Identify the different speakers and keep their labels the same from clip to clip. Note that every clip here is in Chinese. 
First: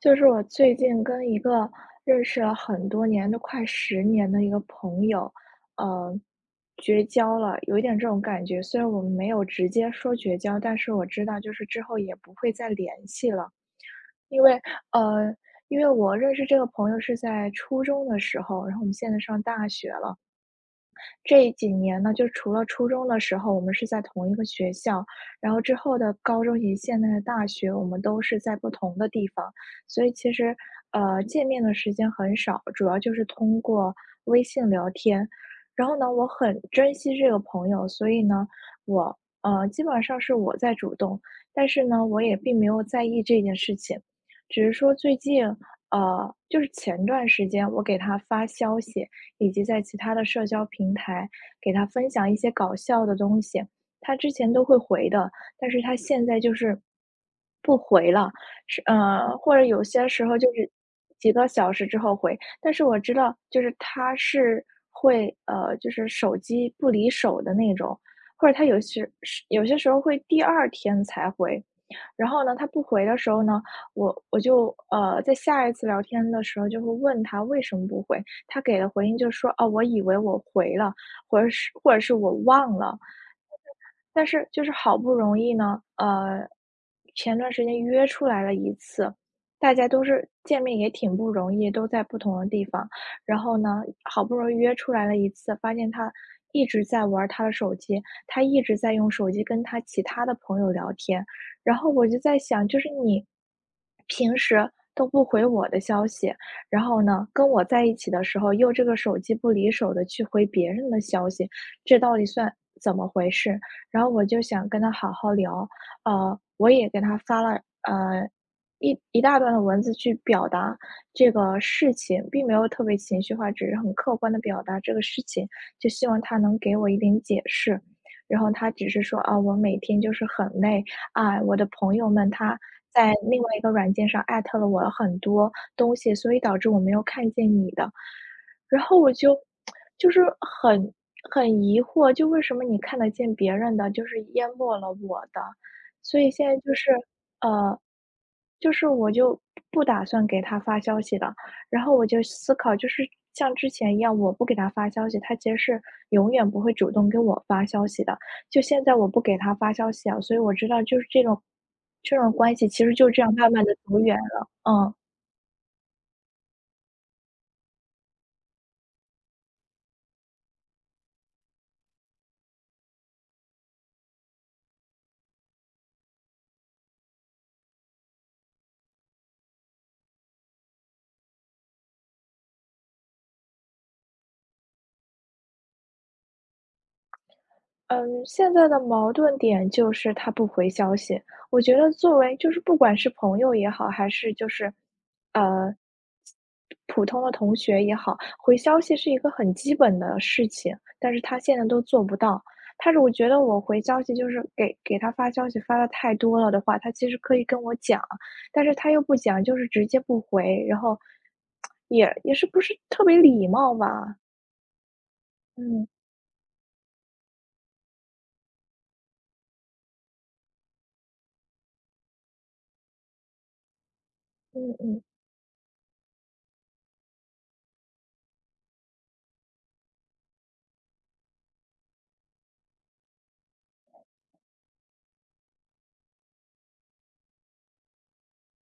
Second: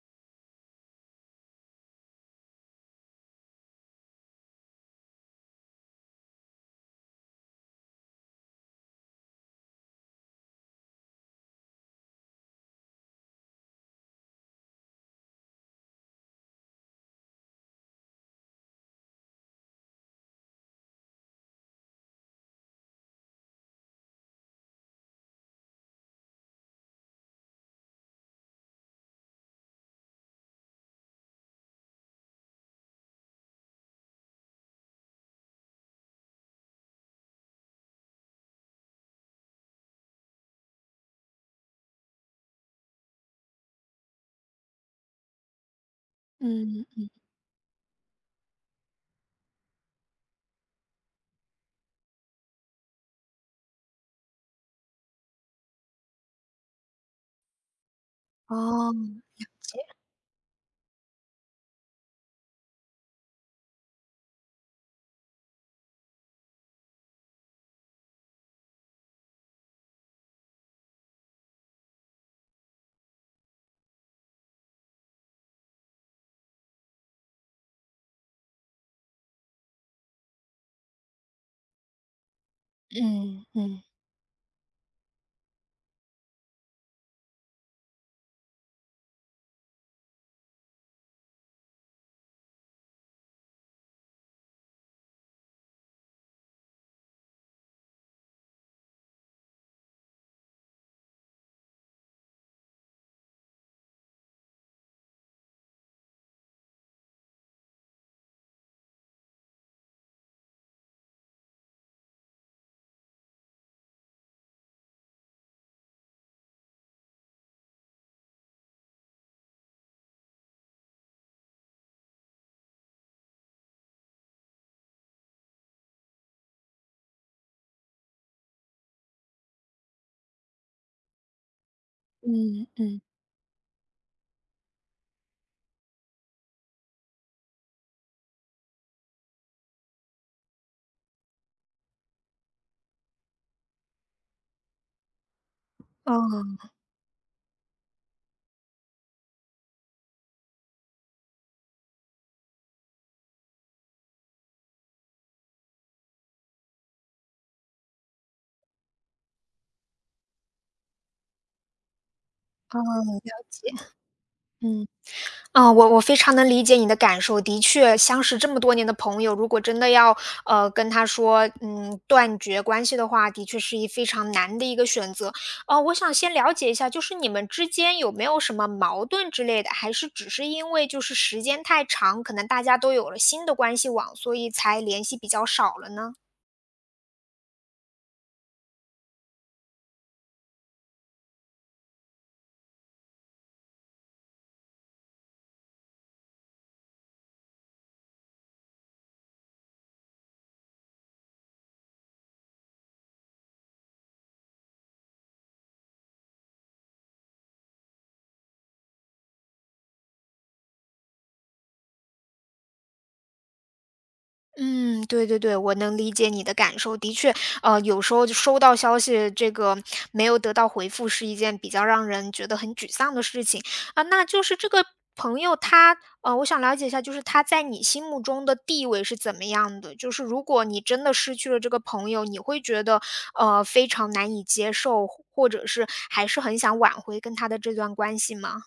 Speaker 1: 就是我最近跟一个认识了很多年，都快10年的一个朋友，呃，绝交了，有一点这种感觉。虽然我们没有直接说绝交，但是我知道就是之后也不会再联系了，因为呃，因为我认识这个朋友是在初中的时候，然后我们现在上大学了，这几年呢，就除了初中的时候我们是在同一个学校，然后之后的高中以及现在的大学，我们都是在不同的地方，所以其实，见面的时间很少，主要就是通过微信聊天。然后呢，我很珍惜这个朋友，所以呢，我基本上是我在主动，但是呢，我也并没有在意这件事情，只是说最近，就是
Speaker 2: 嗯
Speaker 1: 前
Speaker 2: 嗯。
Speaker 1: 段时间我给他发消息，以及在其他的社交平台给他分享一些搞笑的东西，他之前都会回的，但是他现在就是不回了，
Speaker 2: 哦，了
Speaker 1: 或者
Speaker 2: 解。
Speaker 1: 有些时候就是几个小时之后回，但是我知道就是他是就是手机不离手的那种，或者他有些时候会第二天才回。然后呢，他不回的时候呢，我就在下一次聊天的时候就会问他为什么不回，他给的回应就是说：“哦，我以为我回了，或者是我忘了。”
Speaker 2: 嗯嗯
Speaker 1: 但是就是好不容易呢，前段时间约出来了一次，大家都是见面也挺不容易，都在不同的地方。然后呢，好不容易约出来了一次，发现他一直在玩他的手机，他一直在用手机跟他其他的朋友聊天。然后我就在想，就是你平时都不回我的消息，然后呢，跟我在一起的时候又这个手机不离手的去回别人的消息，这到底算怎么回事？然后我就想跟他好好聊，我也给他发了一大段的文字去表达这个事情，并没有特别情绪化，只是很客观的表达这个事情，就希望他能给我一点解释。然后他只是说啊，我每天就是很累啊，我的朋友们他
Speaker 2: 嗯嗯。
Speaker 1: 在另外一个软件上艾特了我很多东西，所以导致我没有看见你的。然后我就是很疑惑，就为什么你看得见别人的，就是淹没了我的。
Speaker 2: 哦，
Speaker 1: 所以
Speaker 2: 哦，
Speaker 1: 现在就是，呃，就是我就不打算给他发消息了。然后我就思考，就是像之前一样，我不给他发消息，他其实是永远不会主动给我发消息的。就现在我不给他发消息啊，所以我知道就是这种关系其实就
Speaker 2: 了
Speaker 1: 这样慢慢
Speaker 2: 解。
Speaker 1: 的走远了，
Speaker 2: 嗯。
Speaker 1: 嗯。
Speaker 2: 我非常能理解你的感受。的确，相识这么多年的朋友，如果真的要跟他说，嗯，断绝关系的话，的确是一非常难的一个选择。哦，我想先了解一下，就是你们之间有没有什么矛盾之类的，还是只是因为就是时间太长，可能大家都有了新的关系网，所以才联系比较少了呢？
Speaker 1: 嗯，现在的矛盾点就是他不回消息。我觉得作为就是不管是朋友也好，还是就是，呃，普通的同学也好，回消息是一个很基本的事情，但是他现在都做不到。他是我觉得我回消息就是给他发消息发的太多了的话，他其实可以跟我讲，但是他又不讲，就是直接不回，然后也是不是特别礼貌吧？
Speaker 2: 嗯，对对对，我
Speaker 1: 嗯
Speaker 2: 能理解你的感受。的确，有时候就收到消息，这个没有得到回复，是一件比较让人觉得很沮丧的事情啊。那就是这
Speaker 1: 嗯
Speaker 2: 个
Speaker 1: 嗯。
Speaker 2: 朋友他，我想了解一下，就是他在你心目中的地位是怎么样的？就是如果你真的失去了这个朋友，你会觉得非常难以接受，或者是还是很想挽回跟他的这段关系吗？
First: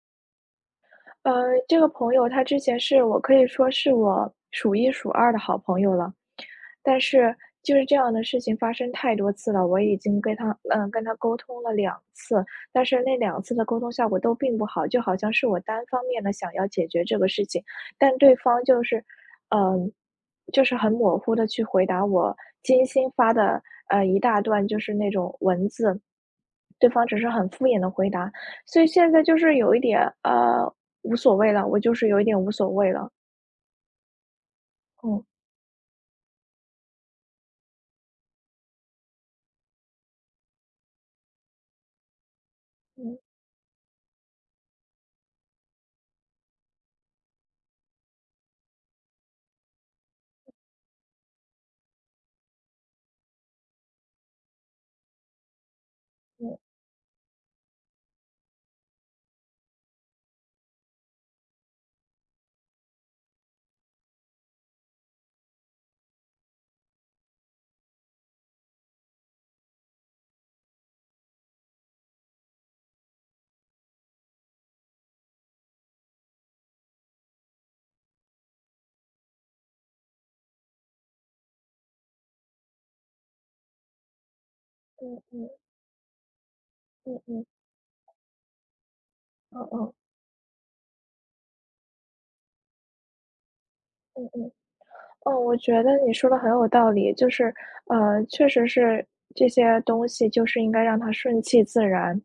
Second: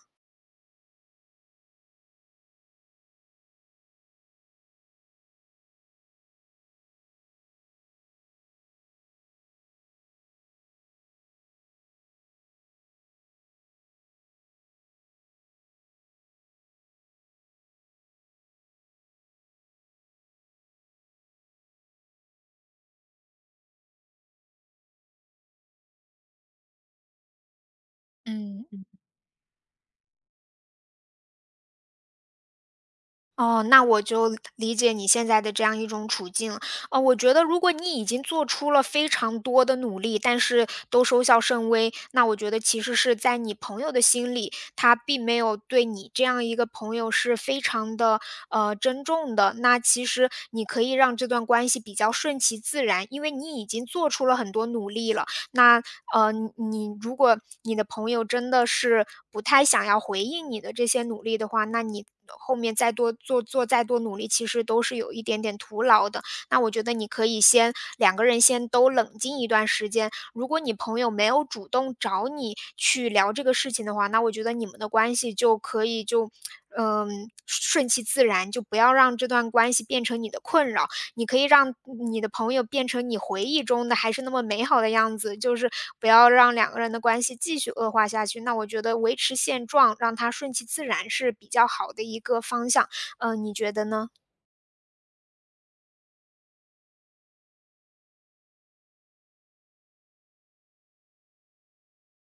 Speaker 1: 呃，这个朋友他之前是我可以说是我数一数二的好朋友了，但是就是这样的事情发生太多次了，我已经跟他沟通了两次，但是那两次的沟通效果都并不好，就好像是我单方面的想要解决这个事情，但对方就是，嗯，就是很模糊的去回答我精心发的，一大段就是那种文字，对方只是很敷衍的回答，所
Speaker 2: 嗯，
Speaker 1: 以现在就是有一点，无所谓了，我就是有一点无所谓了，
Speaker 2: 哦，那我就理解你
Speaker 1: 嗯。
Speaker 2: 现在的这样一种处境了。我觉得如果你已经做出了非常多的努力，但是都收效甚微，那我觉得其实是
Speaker 1: 嗯
Speaker 2: 在你朋友的心里，他并没有对你这样一个朋友是非常的珍重的。那其实你可以让这段关系比较顺其自然，因为你已经做出了很多努力了。那呃，
Speaker 1: 嗯
Speaker 2: 你如果你的朋友真的是不太想要回应你的这些努力的话，那你后面再多做做再多努力，其实都是有一点点徒劳的。那我觉得你可以先两个人先都冷静一段时间。如果你朋友没有主动找你去聊这个事情的话，那我觉得你们的关系就可以就嗯顺其自然，就不要让这段关系变成你的困扰。你可以让你的朋友变成你回忆中的还是那么美好的样
Speaker 1: 嗯
Speaker 2: 子，
Speaker 1: 嗯
Speaker 2: 就是不要让两个人的
Speaker 1: 嗯
Speaker 2: 关系
Speaker 1: 嗯嗯
Speaker 2: 继续恶化下去。那我觉得维持
Speaker 1: 嗯
Speaker 2: 现
Speaker 1: 嗯
Speaker 2: 状，让它顺其自然是比较好的一个方向。嗯，你觉得呢？
Speaker 1: 嗯嗯嗯，我觉得你说的很有道理，就是，确实是这些东西就是应该让它顺其自然，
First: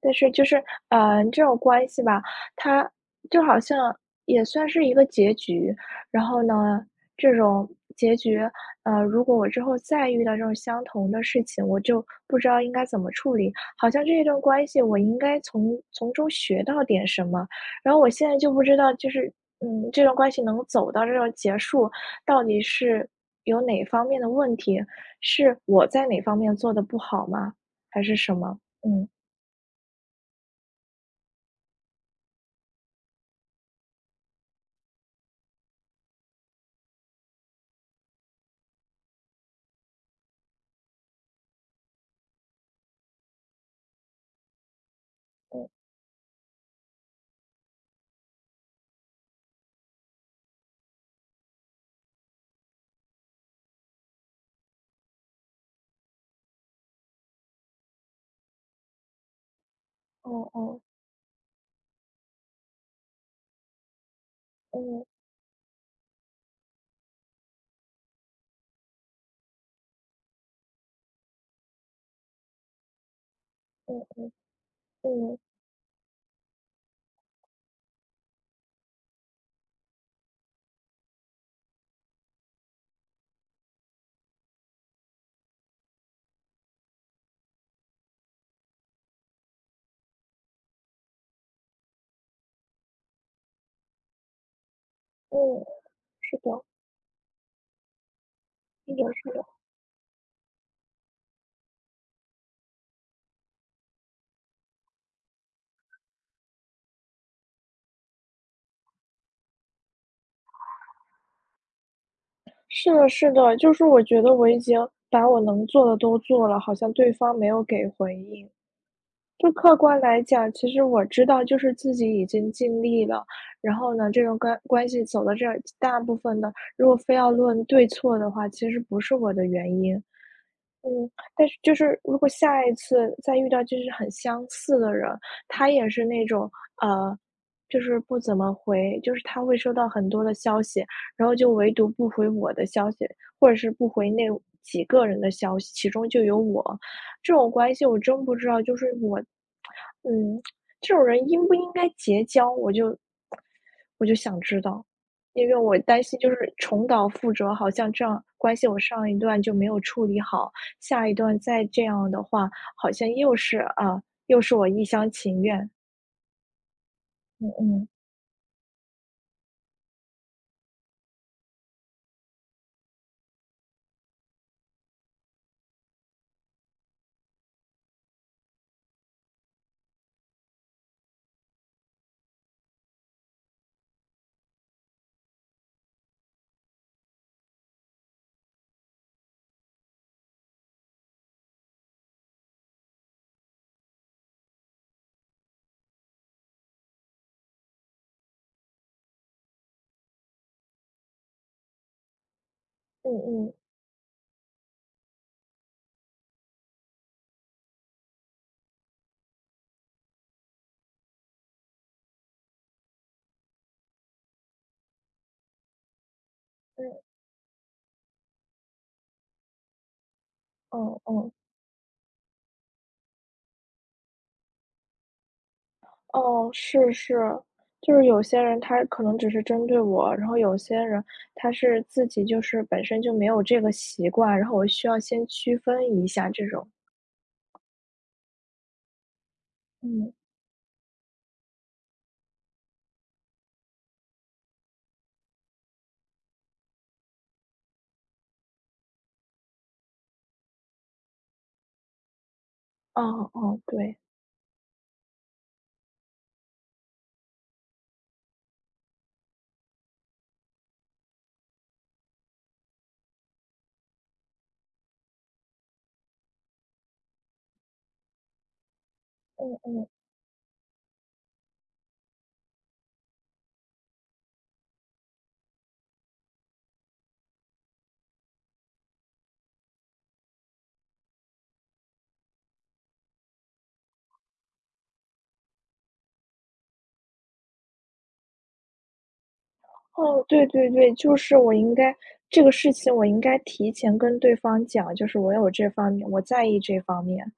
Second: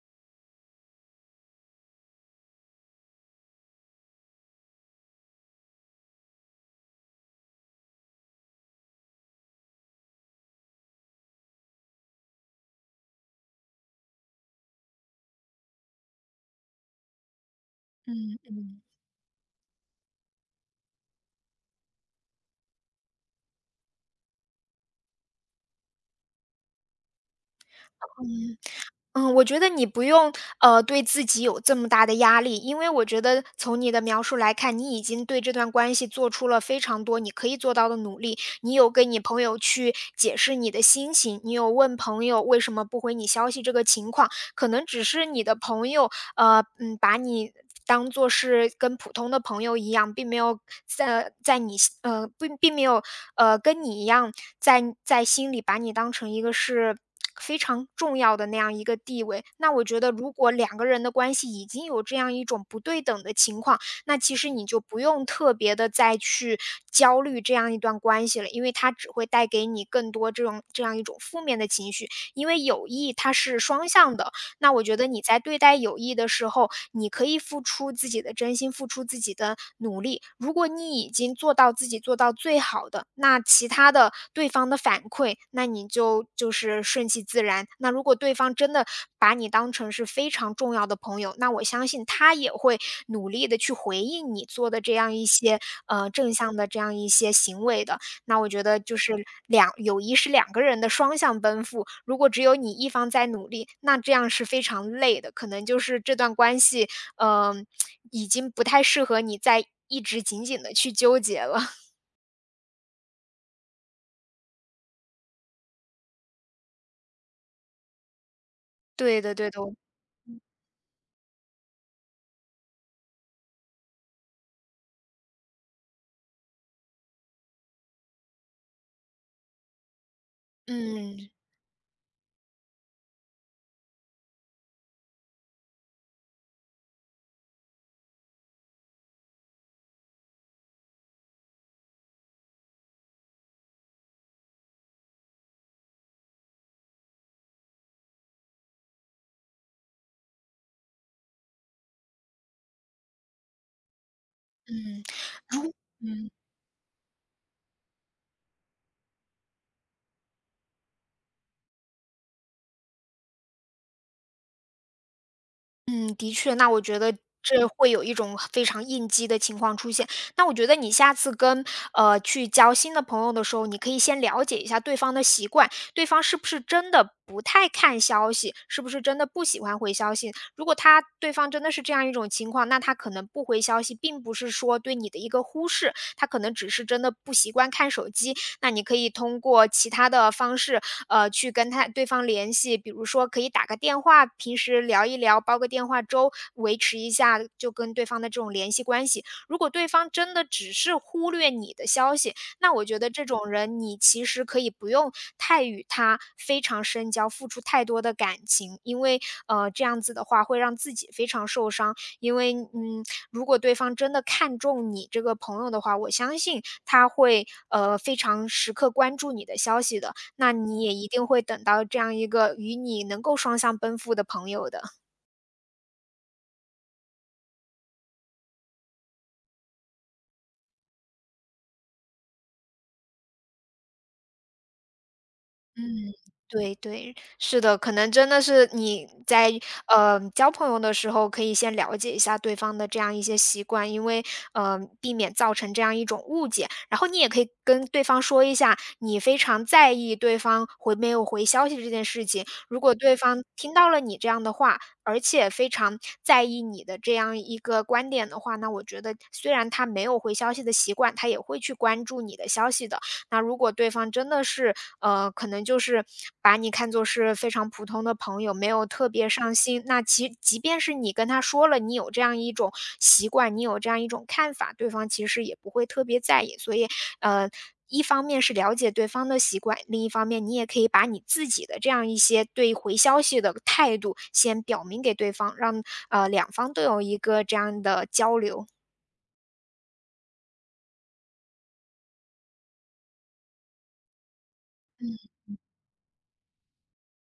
Speaker 1: 但是就是，这种关系吧，它就好像也算是一个结局，然后呢，这种结局，如果我之后再遇到这种相同的事情，我就不知道应该怎么处理，好像这一段关系我应该从中学到点什么，然后我现在
Speaker 2: 嗯
Speaker 1: 就不知
Speaker 2: 嗯。
Speaker 1: 道就是。嗯，这段关系能走到这种结束，到底是有哪方面的问题？是我在哪方面做的不好吗？还是什
Speaker 2: 嗯。
Speaker 1: 么？嗯，
Speaker 2: 嗯，我觉得你不用，对自己有这么大的压力，因为我觉得从你的描述来看，你已经对这段关系做出了非常多你可以做到的努力。你有跟你朋友去解释你的心情，你有问朋友为什么不回你消息这个情况，可能只是你的
Speaker 1: 嗯嗯
Speaker 2: 朋友，嗯，把你当做是跟普通的朋友一样，并没有在在你心并没有跟你一样，在在心里把你当成一个是非常重要的那样一个地位。那我觉得如
Speaker 1: 哦
Speaker 2: 果两
Speaker 1: 哦
Speaker 2: 个人的关系已经有这样一种不对等的情况，那其实你就不
Speaker 1: 嗯
Speaker 2: 用特别的再去焦虑这样一段关系了，因为它只会带给你更多这种这样一种负面的情绪。因为友谊它是双
Speaker 1: 嗯
Speaker 2: 向
Speaker 1: 嗯
Speaker 2: 的，那我觉得你
Speaker 1: 嗯
Speaker 2: 在对待友谊的时候，你可以付出自己的真心，付出自己的努力。如果你已经做到自己做到最好的，那其他的对方的反馈，那你就就是顺其自然。那如果对方真的把你当成是非常重要的朋友，那我相信他也会努力的去回应你做的这样一
Speaker 1: 嗯，
Speaker 2: 些正
Speaker 1: 是
Speaker 2: 向
Speaker 1: 的，
Speaker 2: 的这样一些行为的。那我觉得
Speaker 1: 是
Speaker 2: 就
Speaker 1: 的，
Speaker 2: 是
Speaker 1: 是的，
Speaker 2: 两友谊是两个人的双向奔赴，如果只有你一方在努力，那这样是非常累的，可能就是这段关系，嗯，已经不太适合你再一直紧紧的去纠结了。
Speaker 1: 是的，是的，就是我觉得我已经把我能做的都做了，好像对方没有给回应。
Speaker 2: 对的对
Speaker 1: 就
Speaker 2: 的，我
Speaker 1: 客观来讲，其实我知道，就是自己已经尽力了。然后呢，这种关系走到这儿，大部分的，如果非要论对错的话，其实不是我的原因。嗯，
Speaker 2: 嗯，
Speaker 1: 但是就是如果下一次再遇到就是很相似的人，他也是那种呃，就是不怎么回，就是他会收到很多的消息，然后就唯独不回我的消息，或者是不回那几个人的消息，其中就有我。这种关系我真不知道，就是我，嗯，这种人应不应该结交，我就想知道。
Speaker 2: 嗯，
Speaker 1: 因为
Speaker 2: 如
Speaker 1: 我担心就
Speaker 2: 嗯。
Speaker 1: 是重蹈覆辙，好像这样关系我上一段就没有处理好，下一段再这样的话，好像又是啊，又是我一厢情愿。
Speaker 2: 嗯，的确，那我觉得
Speaker 1: 嗯
Speaker 2: 这
Speaker 1: 嗯
Speaker 2: 会有一种非常应激的情况出现。那我觉得你下次跟去交新的朋友的时候，你可以先了解一下对方的习惯，对方是不是真的不太看消息，是不是真的不喜欢回消息。如果他对方真的是这样一种情况，那他可能不回消息，并不是说对你的一个忽视，他可能只是真的不习惯看手机。那你可以通过其他的方式，去跟他对方联系，比如说可以打个电话，平时聊一聊，煲个电话粥，维持一下就跟对方的这种联系关系。如果对方真的只是忽略你的消息，那我觉得
Speaker 1: 嗯
Speaker 2: 这种
Speaker 1: 嗯
Speaker 2: 人，你其实可以不用太与他非常深交，付出太多的感情，因为这样子的话会让自己非常受伤，因为，嗯，如果对方真的看重你这个朋友的话，我相信他
Speaker 1: 嗯
Speaker 2: 会，非常时刻关注你的消息的，那你也
Speaker 1: 哦
Speaker 2: 一定
Speaker 1: 哦
Speaker 2: 会等到这样一个与你能够双向奔赴的朋友的。
Speaker 1: 哦，是是，就是有些人他可能只是针对我，然后有些人他是自己就是本身就没有这个习惯，然后我需要先区分一
Speaker 2: 嗯。
Speaker 1: 下这种。
Speaker 2: 对对，是的，可能真的是你在
Speaker 1: 嗯，
Speaker 2: 交朋友的时候，可以先了解一下对方的这样一些习惯，因为避免造成这样一种误解。然后你也可以跟对方说一下，你非常在意对方回没有回消息这件事情。如果对
Speaker 1: 哦
Speaker 2: 方
Speaker 1: 哦，
Speaker 2: 听到
Speaker 1: 对，
Speaker 2: 了你这样的话，而且非常在意你的这样一个观点的话，那我觉得虽然他没有回消息的习惯，他也会去关注你的消息的。那如果对方真的是，可能就是把你看作是非常普通的朋友，没有特别
Speaker 1: 嗯
Speaker 2: 上心，
Speaker 1: 嗯，
Speaker 2: 那其即便是你跟他说了，你有这样一种习惯，你有这样一种看法，对方其实也不会特别在意。所以，呃，一方面是了解对方的习惯，另一方面你也可以把你自己的这样一些对回消息的态度先表明给对方，让，两方都有一个这样的交流。
Speaker 1: 哦，对对对，就是我应该这个事情我应该提前跟对方讲，就是我
Speaker 2: 嗯
Speaker 1: 有这方面，我在意这方面。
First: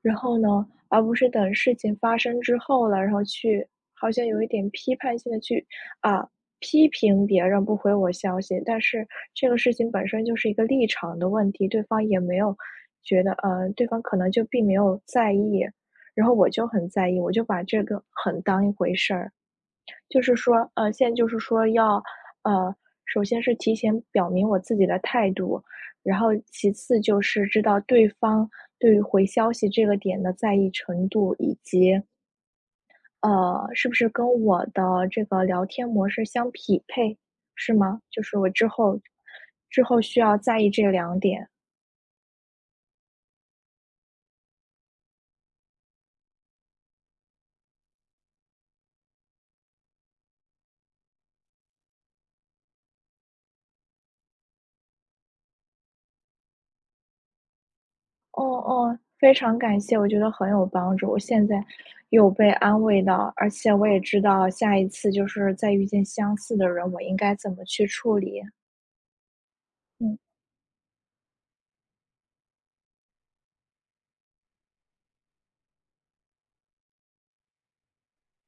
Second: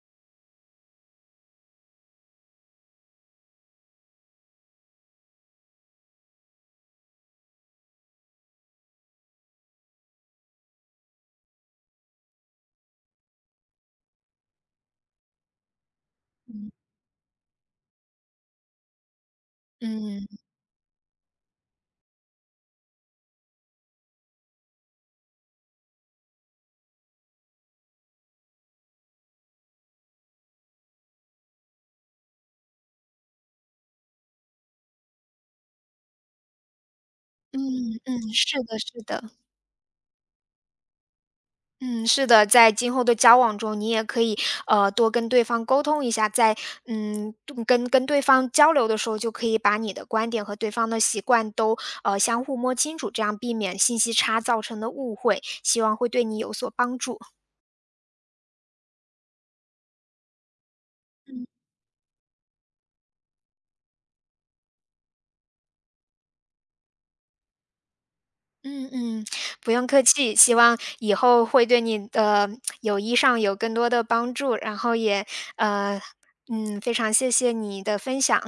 Speaker 1: 然后呢，而不是等事情发生之后了，然后去好像有一点批判性的去，啊，批评别人不回我消息。但是这个事情本身就是一个立场的问题，对方也没有对方可能就并没有在意，然后我就很在意，我就把这个很当一回事儿。就是
Speaker 2: 嗯
Speaker 1: 说，现在就是说要，呃，首先是提前表明我自己的态度，然后其次就是知道对方对于回消息这个点的在意程度，以及是不是跟我的这个聊天模式相匹配，是
Speaker 2: 嗯
Speaker 1: 吗？就
Speaker 2: 嗯，
Speaker 1: 是我
Speaker 2: 是
Speaker 1: 之
Speaker 2: 的
Speaker 1: 后
Speaker 2: 是的。
Speaker 1: 之后需要在意这2点。
Speaker 2: 嗯，是的，在今后的交往中，你也可以多跟对方沟通一下，在嗯多跟对方交流的时候，就可以把你的观点和对方的习惯都相互摸清楚，这样避免信息差造成的误会，希望会对你有所帮助。
Speaker 1: 哦哦，非常感谢，我觉得很有帮助。我现
Speaker 2: 嗯
Speaker 1: 在有被安慰到，而且我也知道下一次就是再遇见相似的人，我应该怎么去处理。
Speaker 2: 嗯嗯，不用客
Speaker 1: 嗯。
Speaker 2: 气，希望以后会对你的友谊上有更多的帮助，然后也呃嗯非常谢谢你的分享。